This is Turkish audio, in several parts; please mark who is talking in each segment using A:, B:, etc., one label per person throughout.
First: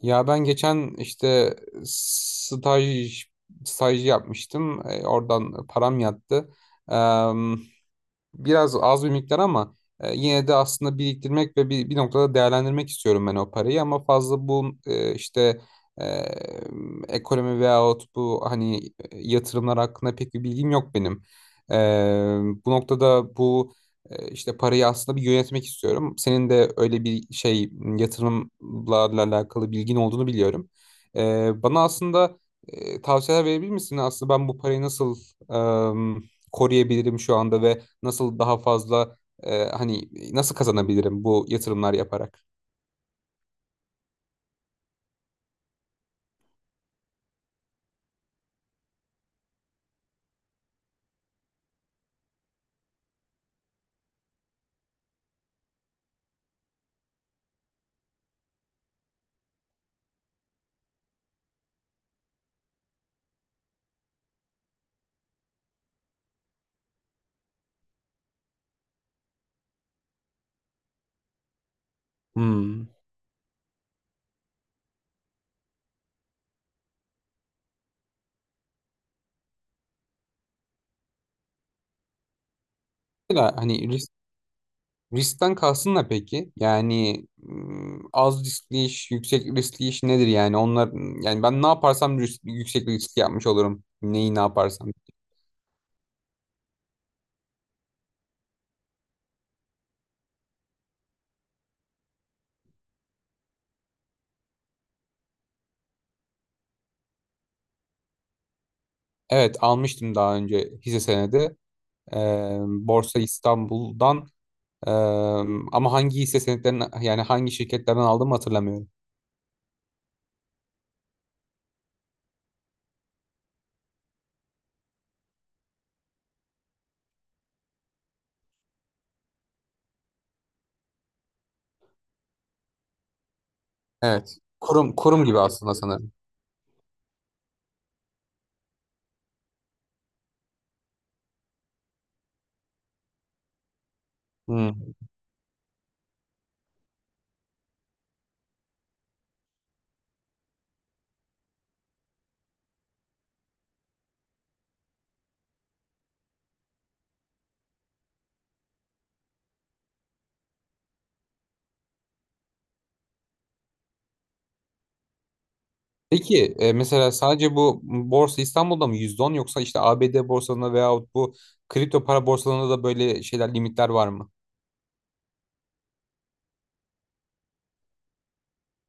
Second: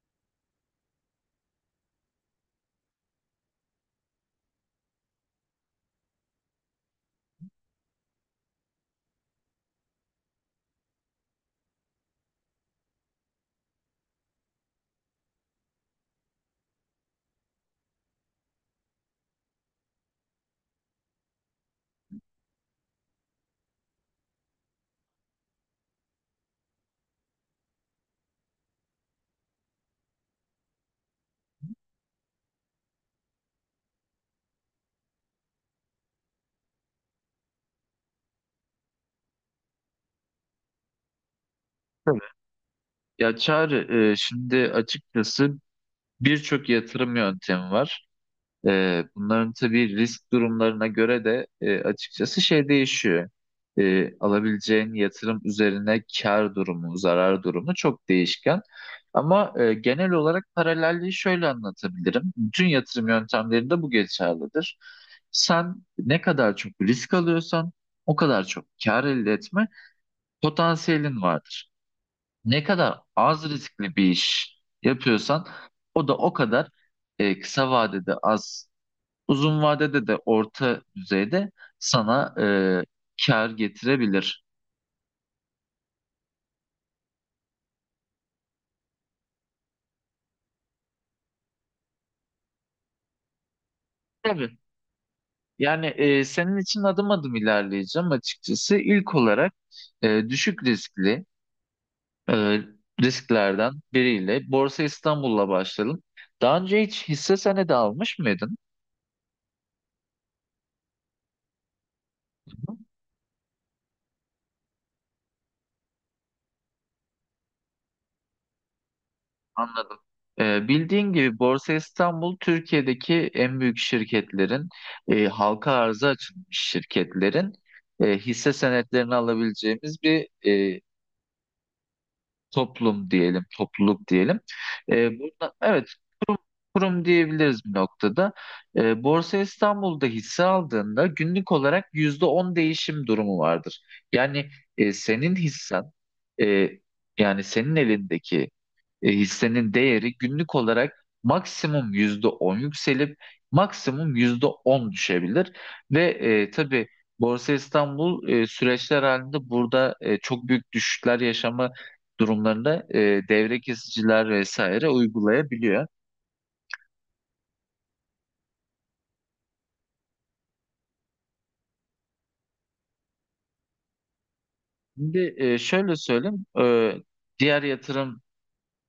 A: Ya ben geçen işte staj staj yapmıştım. Oradan param yattı. Biraz az bir miktar ama yine de aslında biriktirmek ve bir noktada değerlendirmek istiyorum ben o parayı ama fazla bu e, ekonomi veyahut bu hani yatırımlar hakkında pek bir bilgim yok benim. E, Bu noktada bu parayı aslında bir yönetmek istiyorum. Senin de öyle bir şey yatırımlarla alakalı bilgin olduğunu biliyorum. Bana aslında tavsiyeler verebilir misin? Aslında ben bu parayı nasıl e, koruyabilirim şu anda ve nasıl daha fazla nasıl kazanabilirim bu yatırımlar
B: Tabii.
A: yaparak?
B: Ya Çağrı, şimdi açıkçası birçok yatırım yöntemi var. Bunların tabii risk durumlarına göre de açıkçası şey değişiyor. Alabileceğin yatırım üzerine kar durumu, zarar durumu çok değişken. Ama genel olarak paralelliği şöyle anlatabilirim. Bütün yatırım yöntemlerinde bu geçerlidir. Sen ne kadar çok risk alıyorsan o kadar çok kar elde etme potansiyelin vardır. Ne
A: Hmm.
B: kadar az riskli bir iş yapıyorsan o da o kadar kısa vadede az, uzun vadede de orta düzeyde sana kar
A: Mesela hani
B: getirebilir.
A: riskten kalsın da peki? Yani az riskli iş, yüksek riskli iş nedir yani? Onlar yani ben ne yaparsam yüksek risk yapmış olurum. Neyi ne
B: Tabii.
A: yaparsam.
B: Yani senin için adım adım ilerleyeceğim açıkçası. İlk olarak düşük riskli e, risklerden biriyle Borsa İstanbul'la başlayalım. Daha önce hiç hisse senedi almış mıydın?
A: Evet, almıştım daha önce hisse senedi. Borsa İstanbul'dan eee, ama hangi hisse senetlerini yani hangi şirketlerden aldım hatırlamıyorum.
B: Anladım. Bildiğin gibi Borsa İstanbul Türkiye'deki en büyük şirketlerin, halka arza açılmış şirketlerin hisse senetlerini alabileceğimiz bir toplum diyelim, topluluk
A: Evet.
B: diyelim.
A: Kurum kurum gibi
B: Burada,
A: aslında
B: evet,
A: sanırım.
B: kurum diyebiliriz bir noktada. Borsa İstanbul'da hisse aldığında günlük olarak %10 değişim durumu vardır. Yani e,
A: Hmm.
B: senin hissen e, yani senin elindeki hissenin değeri günlük olarak maksimum %10 yükselip maksimum %10 düşebilir. Ve tabii Borsa İstanbul süreçler halinde burada çok büyük düşüşler yaşama durumlarında devre kesiciler vesaire uygulayabiliyor.
A: Peki mesela sadece bu borsa İstanbul'da mı %10 yoksa işte ABD borsalarında veyahut bu kripto para borsalarında da böyle şeyler limitler var mı?
B: Şimdi şöyle söyleyeyim, diğer yatırım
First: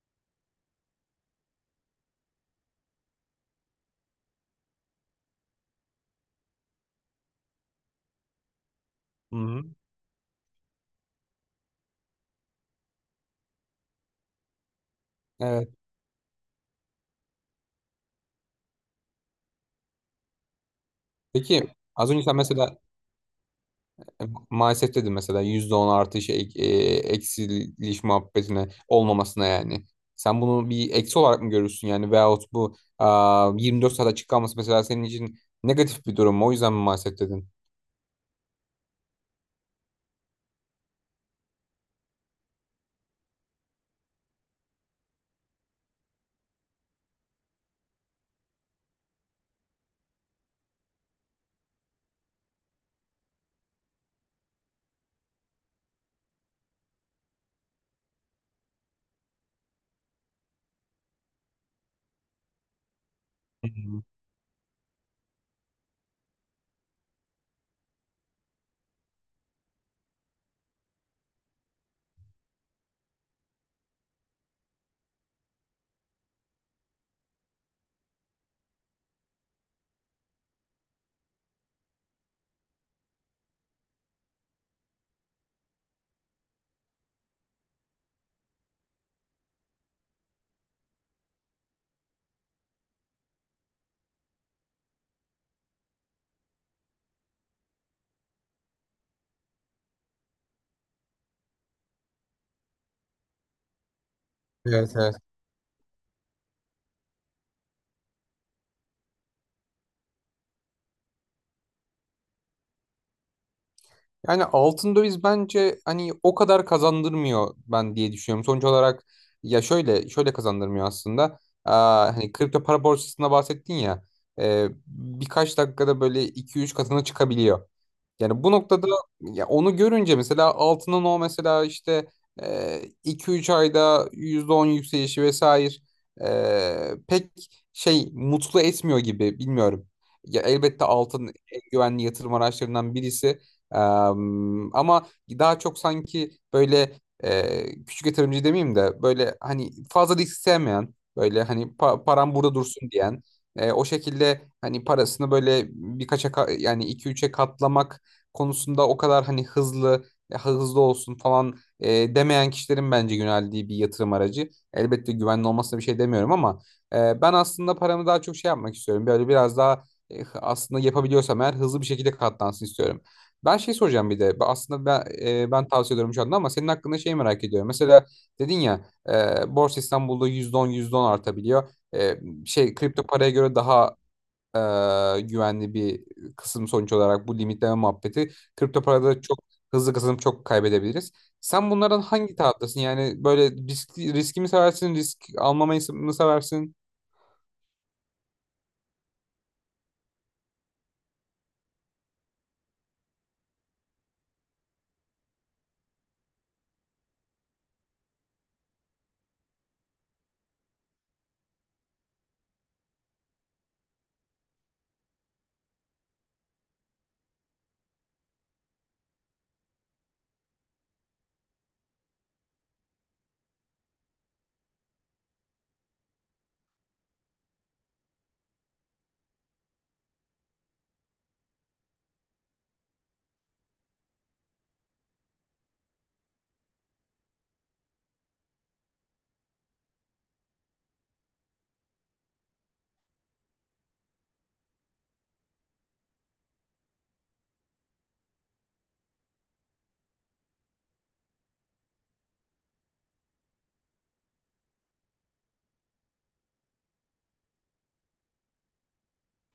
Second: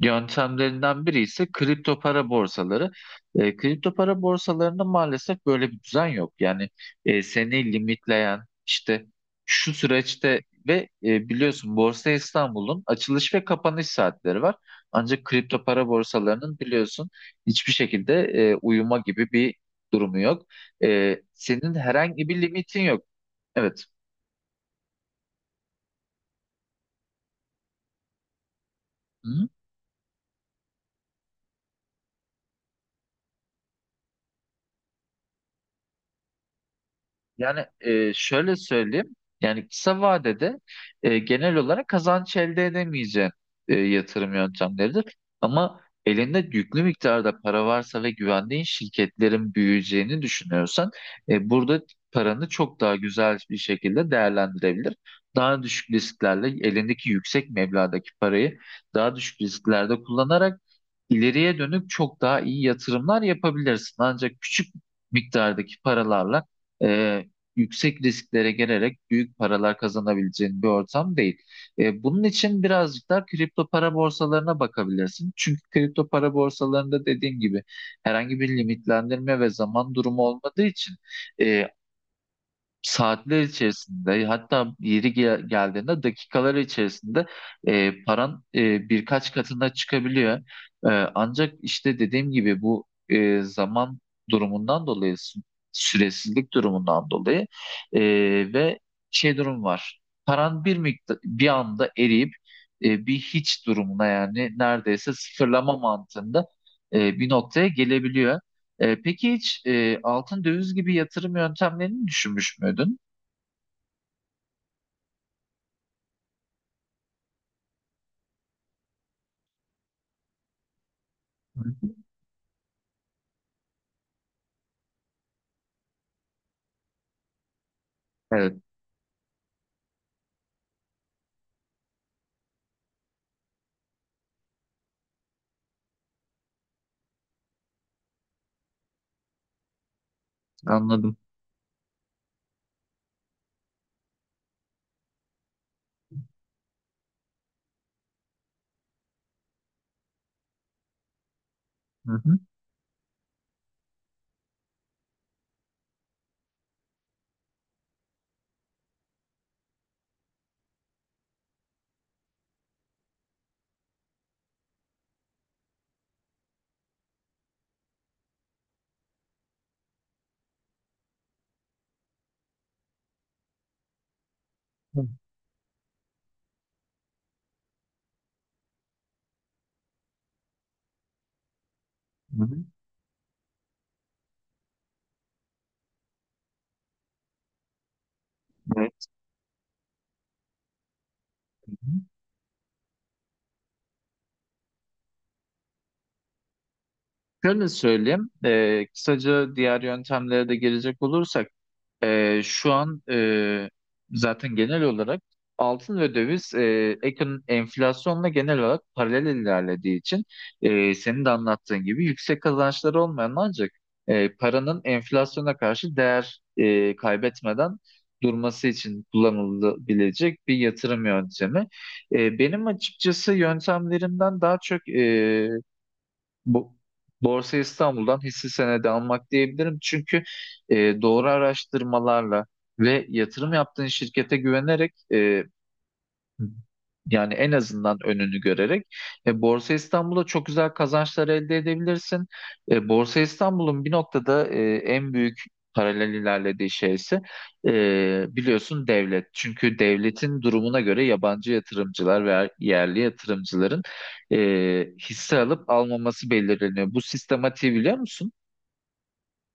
B: yöntemlerinden biri ise kripto para borsaları. Kripto para borsalarında maalesef böyle bir düzen yok. Yani seni limitleyen işte
A: Hı-hı.
B: şu süreçte ve biliyorsun Borsa İstanbul'un açılış ve kapanış saatleri var. Ancak kripto
A: Evet.
B: para borsalarının biliyorsun hiçbir şekilde uyuma gibi bir durumu yok.
A: Peki
B: Senin
A: az önce
B: herhangi
A: sen
B: bir
A: mesela
B: limitin yok. Evet.
A: e, maalesef dedin mesela %10 artış eksiliş muhabbetine
B: Hı?
A: olmamasına yani. Sen bunu bir eksi olarak mı görürsün yani veyahut 24 saat açık kalması mesela senin için negatif bir durum mu? O yüzden mi maalesef dedin?
B: Yani şöyle söyleyeyim. Yani kısa vadede genel olarak kazanç elde edemeyeceğin yatırım yöntemleridir. Ama elinde yüklü miktarda para varsa ve güvendiğin şirketlerin büyüyeceğini düşünüyorsan burada paranı çok daha güzel bir şekilde değerlendirebilir. Daha düşük risklerle elindeki yüksek meblağdaki parayı daha düşük risklerde kullanarak ileriye dönük çok daha iyi yatırımlar
A: Hı
B: yapabilirsin.
A: hı.
B: Ancak küçük miktardaki paralarla yüksek risklere gelerek büyük paralar kazanabileceğin bir ortam değil. Bunun için birazcık daha kripto para borsalarına bakabilirsin. Çünkü kripto para borsalarında dediğim gibi herhangi bir limitlendirme ve zaman durumu olmadığı için e, saatler içerisinde, hatta geldiğinde dakikalar içerisinde paran birkaç katına çıkabiliyor. E, Ancak işte dediğim gibi bu zaman durumundan dolayı, süresizlik durumundan dolayı e, ve şey durum var. Paran bir miktar bir anda eriyip bir hiç durumuna, yani
A: Evet,
B: neredeyse
A: evet.
B: sıfırlama mantığında bir noktaya gelebiliyor. Peki hiç altın, döviz gibi yatırım yöntemlerini düşünmüş müydün?
A: Yani altın döviz bence hani o kadar kazandırmıyor ben diye düşünüyorum. Sonuç olarak ya şöyle kazandırmıyor aslında.
B: Hı hı.
A: Aa, hani kripto para borsasında bahsettin ya, birkaç dakikada böyle iki üç katına çıkabiliyor. Yani bu
B: Evet,
A: noktada ya onu görünce mesela altının o mesela işte iki üç ayda %10 yükselişi vesaire pek şey mutlu etmiyor gibi bilmiyorum. Ya elbette
B: anladım.
A: altın en güvenli yatırım araçlarından birisi. Ama daha çok sanki böyle küçük yatırımcı demeyeyim de böyle hani fazla risk sevmeyen böyle hani
B: Hı
A: param
B: hı.
A: burada dursun diyen o şekilde hani parasını böyle yani 2-3'e katlamak konusunda o kadar hani hızlı olsun falan demeyen kişilerin bence yöneldiği bir yatırım aracı. Elbette güvenli olmasına bir şey demiyorum ama ben aslında paramı daha çok şey yapmak istiyorum. Böyle biraz daha aslında yapabiliyorsam eğer hızlı bir şekilde katlansın istiyorum. Ben şey soracağım bir de. Aslında ben tavsiye ediyorum şu anda ama senin hakkında şey merak ediyorum. Mesela dedin ya, Borsa İstanbul'da yüzde on artabiliyor.
B: Hı hı.
A: Şey kripto paraya göre daha güvenli bir kısım sonuç olarak bu limitleme muhabbeti. Kripto
B: Evet.
A: parada çok hızlı kazanıp çok kaybedebiliriz. Sen bunlardan hangi taraftasın? Yani böyle riski mi seversin, risk almamayı mı seversin?
B: Şöyle söyleyeyim, kısaca diğer yöntemlere de gelecek olursak, şu an zaten genel olarak altın ve döviz, enflasyonla genel olarak paralel ilerlediği için senin de anlattığın gibi yüksek kazançları olmayan, ancak paranın enflasyona karşı değer kaybetmeden durması için kullanılabilecek bir yatırım yöntemi. Benim açıkçası yöntemlerimden daha çok bu Borsa İstanbul'dan hisse senedi almak diyebilirim. Çünkü doğru araştırmalarla ve yatırım yaptığın şirkete güvenerek, hı, yani en azından önünü görerek, Borsa İstanbul'da çok güzel kazançlar elde edebilirsin. Borsa İstanbul'un bir noktada en büyük paralel ilerlediği şeyse biliyorsun devlet. Çünkü devletin durumuna göre yabancı yatırımcılar veya yerli yatırımcıların e, hisse alıp almaması belirleniyor. Bu sistematiği biliyor musun?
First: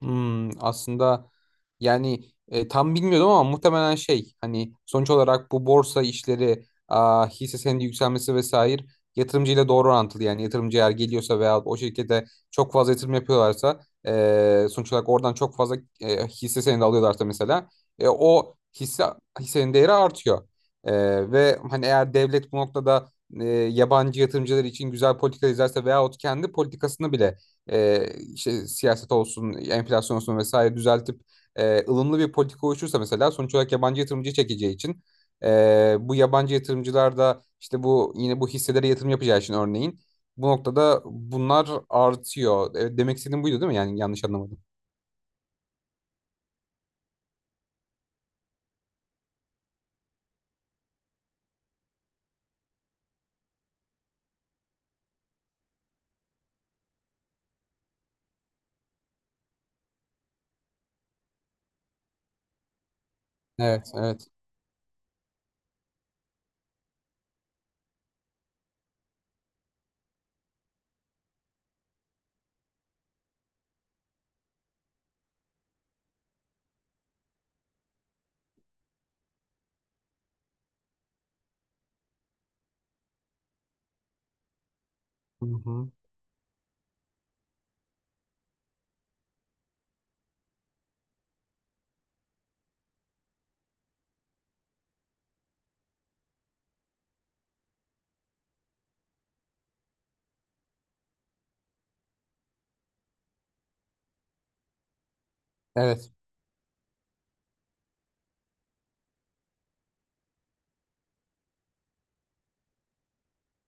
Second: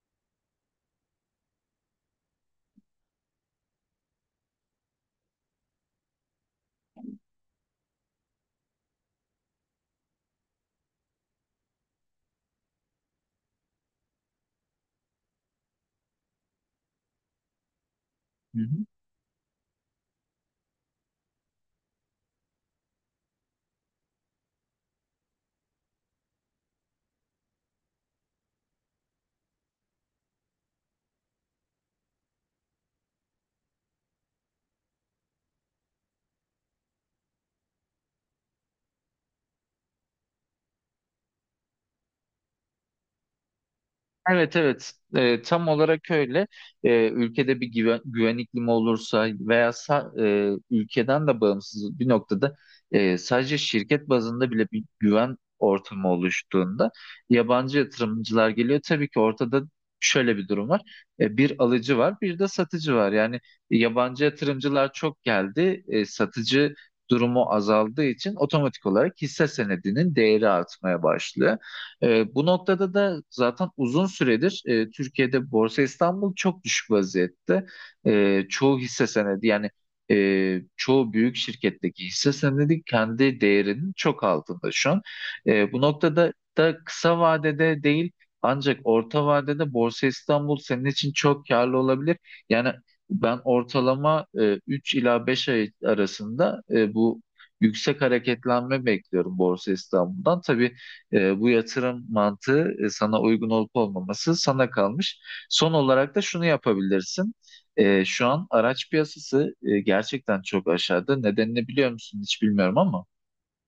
A: Hmm, aslında yani tam bilmiyordum ama muhtemelen şey hani sonuç olarak bu borsa işleri hisse senedi yükselmesi vesaire yatırımcıyla doğru orantılı yani yatırımcı eğer geliyorsa veya o şirkete çok fazla yatırım yapıyorlarsa sonuç olarak oradan çok fazla hisse senedi alıyorlarsa mesela o hisse hissenin değeri artıyor. E, Ve hani eğer devlet bu noktada yabancı yatırımcılar için güzel politika izlerse veyahut kendi politikasını bile e, işte siyaset olsun, enflasyon olsun vesaire düzeltip ılımlı bir politika oluşursa mesela sonuç olarak yabancı yatırımcı çekeceği için bu yabancı yatırımcılar da işte bu yine bu hisselere yatırım yapacağı için örneğin bu noktada bunlar artıyor. Demek istediğim buydu değil mi? Yani yanlış
B: Evet,
A: anlamadım.
B: evet. Tam olarak öyle. Ülkede bir güven iklimi olursa veya ülkeden de bağımsız bir noktada, sadece şirket bazında bile bir güven ortamı oluştuğunda yabancı yatırımcılar geliyor. Tabii ki ortada şöyle bir durum var. Bir alıcı var, bir de satıcı var. Yani
A: Evet,
B: yabancı
A: evet.
B: yatırımcılar çok geldi, satıcı durumu azaldığı için otomatik olarak hisse senedinin değeri artmaya başlıyor. Bu noktada da zaten uzun süredir Türkiye'de Borsa İstanbul çok düşük vaziyette. Çoğu hisse senedi, yani çoğu büyük şirketteki hisse senedi kendi değerinin çok altında şu an.
A: Hı
B: Bu
A: hı.
B: noktada da kısa vadede değil, ancak orta vadede Borsa İstanbul senin için çok karlı olabilir. Yani ben ortalama 3 ila 5 ay arasında bu yüksek hareketlenme bekliyorum Borsa İstanbul'dan. Tabii bu yatırım mantığı sana uygun olup olmaması sana kalmış. Son
A: Evet.
B: olarak da şunu yapabilirsin. Şu an araç piyasası gerçekten çok aşağıda. Nedenini biliyor musun hiç, bilmiyorum ama.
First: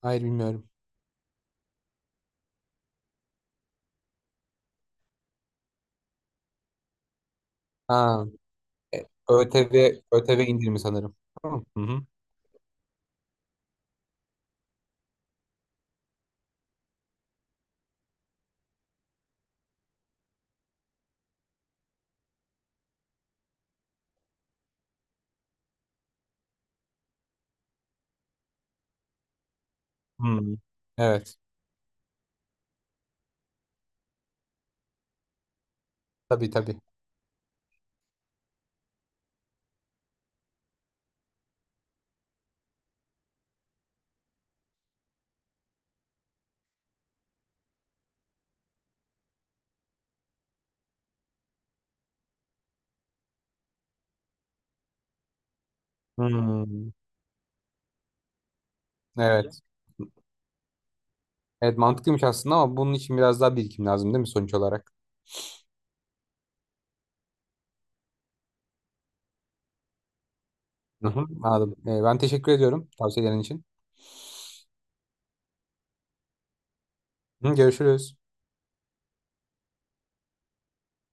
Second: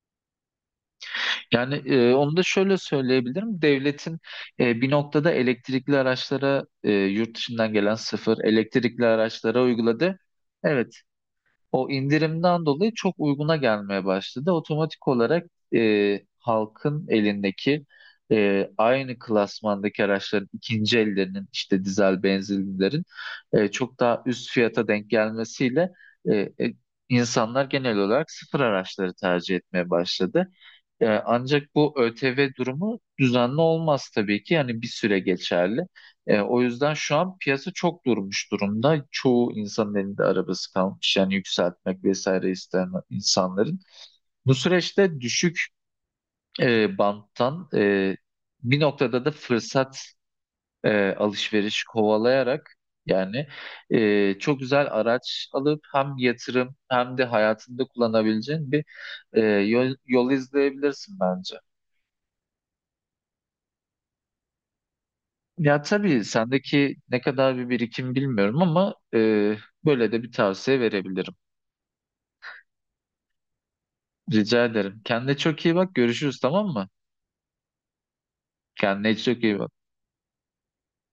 A: Hayır, bilmiyorum.
B: Yani onu da şöyle söyleyebilirim. Devletin bir noktada elektrikli araçlara, yurt dışından gelen
A: Ha,
B: sıfır elektrikli
A: e,
B: araçlara uyguladı.
A: ÖTV indirimi
B: Evet,
A: sanırım. Tamam. Hı
B: o
A: hı.
B: indirimden dolayı çok uyguna gelmeye başladı. Otomatik olarak halkın elindeki aynı klasmandaki araçların ikinci ellerinin, işte dizel benzinlilerin çok daha üst fiyata denk gelmesiyle e, e, insanlar genel olarak sıfır araçları tercih etmeye
A: Hı.
B: başladı.
A: Evet.
B: Ancak bu ÖTV durumu düzenli olmaz tabii ki. Yani bir süre geçerli.
A: Tabii,
B: O
A: tabii.
B: yüzden şu an piyasa çok durmuş durumda. Çoğu insanın elinde arabası kalmış. Yani yükseltmek vesaire isteyen insanların. Bu süreçte düşük banttan bir noktada da fırsat, alışveriş kovalayarak, yani çok güzel araç alıp hem yatırım
A: Hmm,
B: hem de hayatında kullanabileceğin bir
A: evet.
B: yol izleyebilirsin bence.
A: Evet, mantıklıymış aslında ama bunun için biraz daha birikim lazım değil mi sonuç olarak?
B: Ya tabii sendeki ne kadar bir birikim bilmiyorum ama böyle de bir tavsiye
A: Hı hı,
B: verebilirim.
A: anladım. Ben teşekkür ediyorum tavsiyelerin için.
B: Rica ederim. Kendine çok iyi bak. Görüşürüz, tamam mı?
A: Hı, görüşürüz.
B: Kendine çok iyi bak.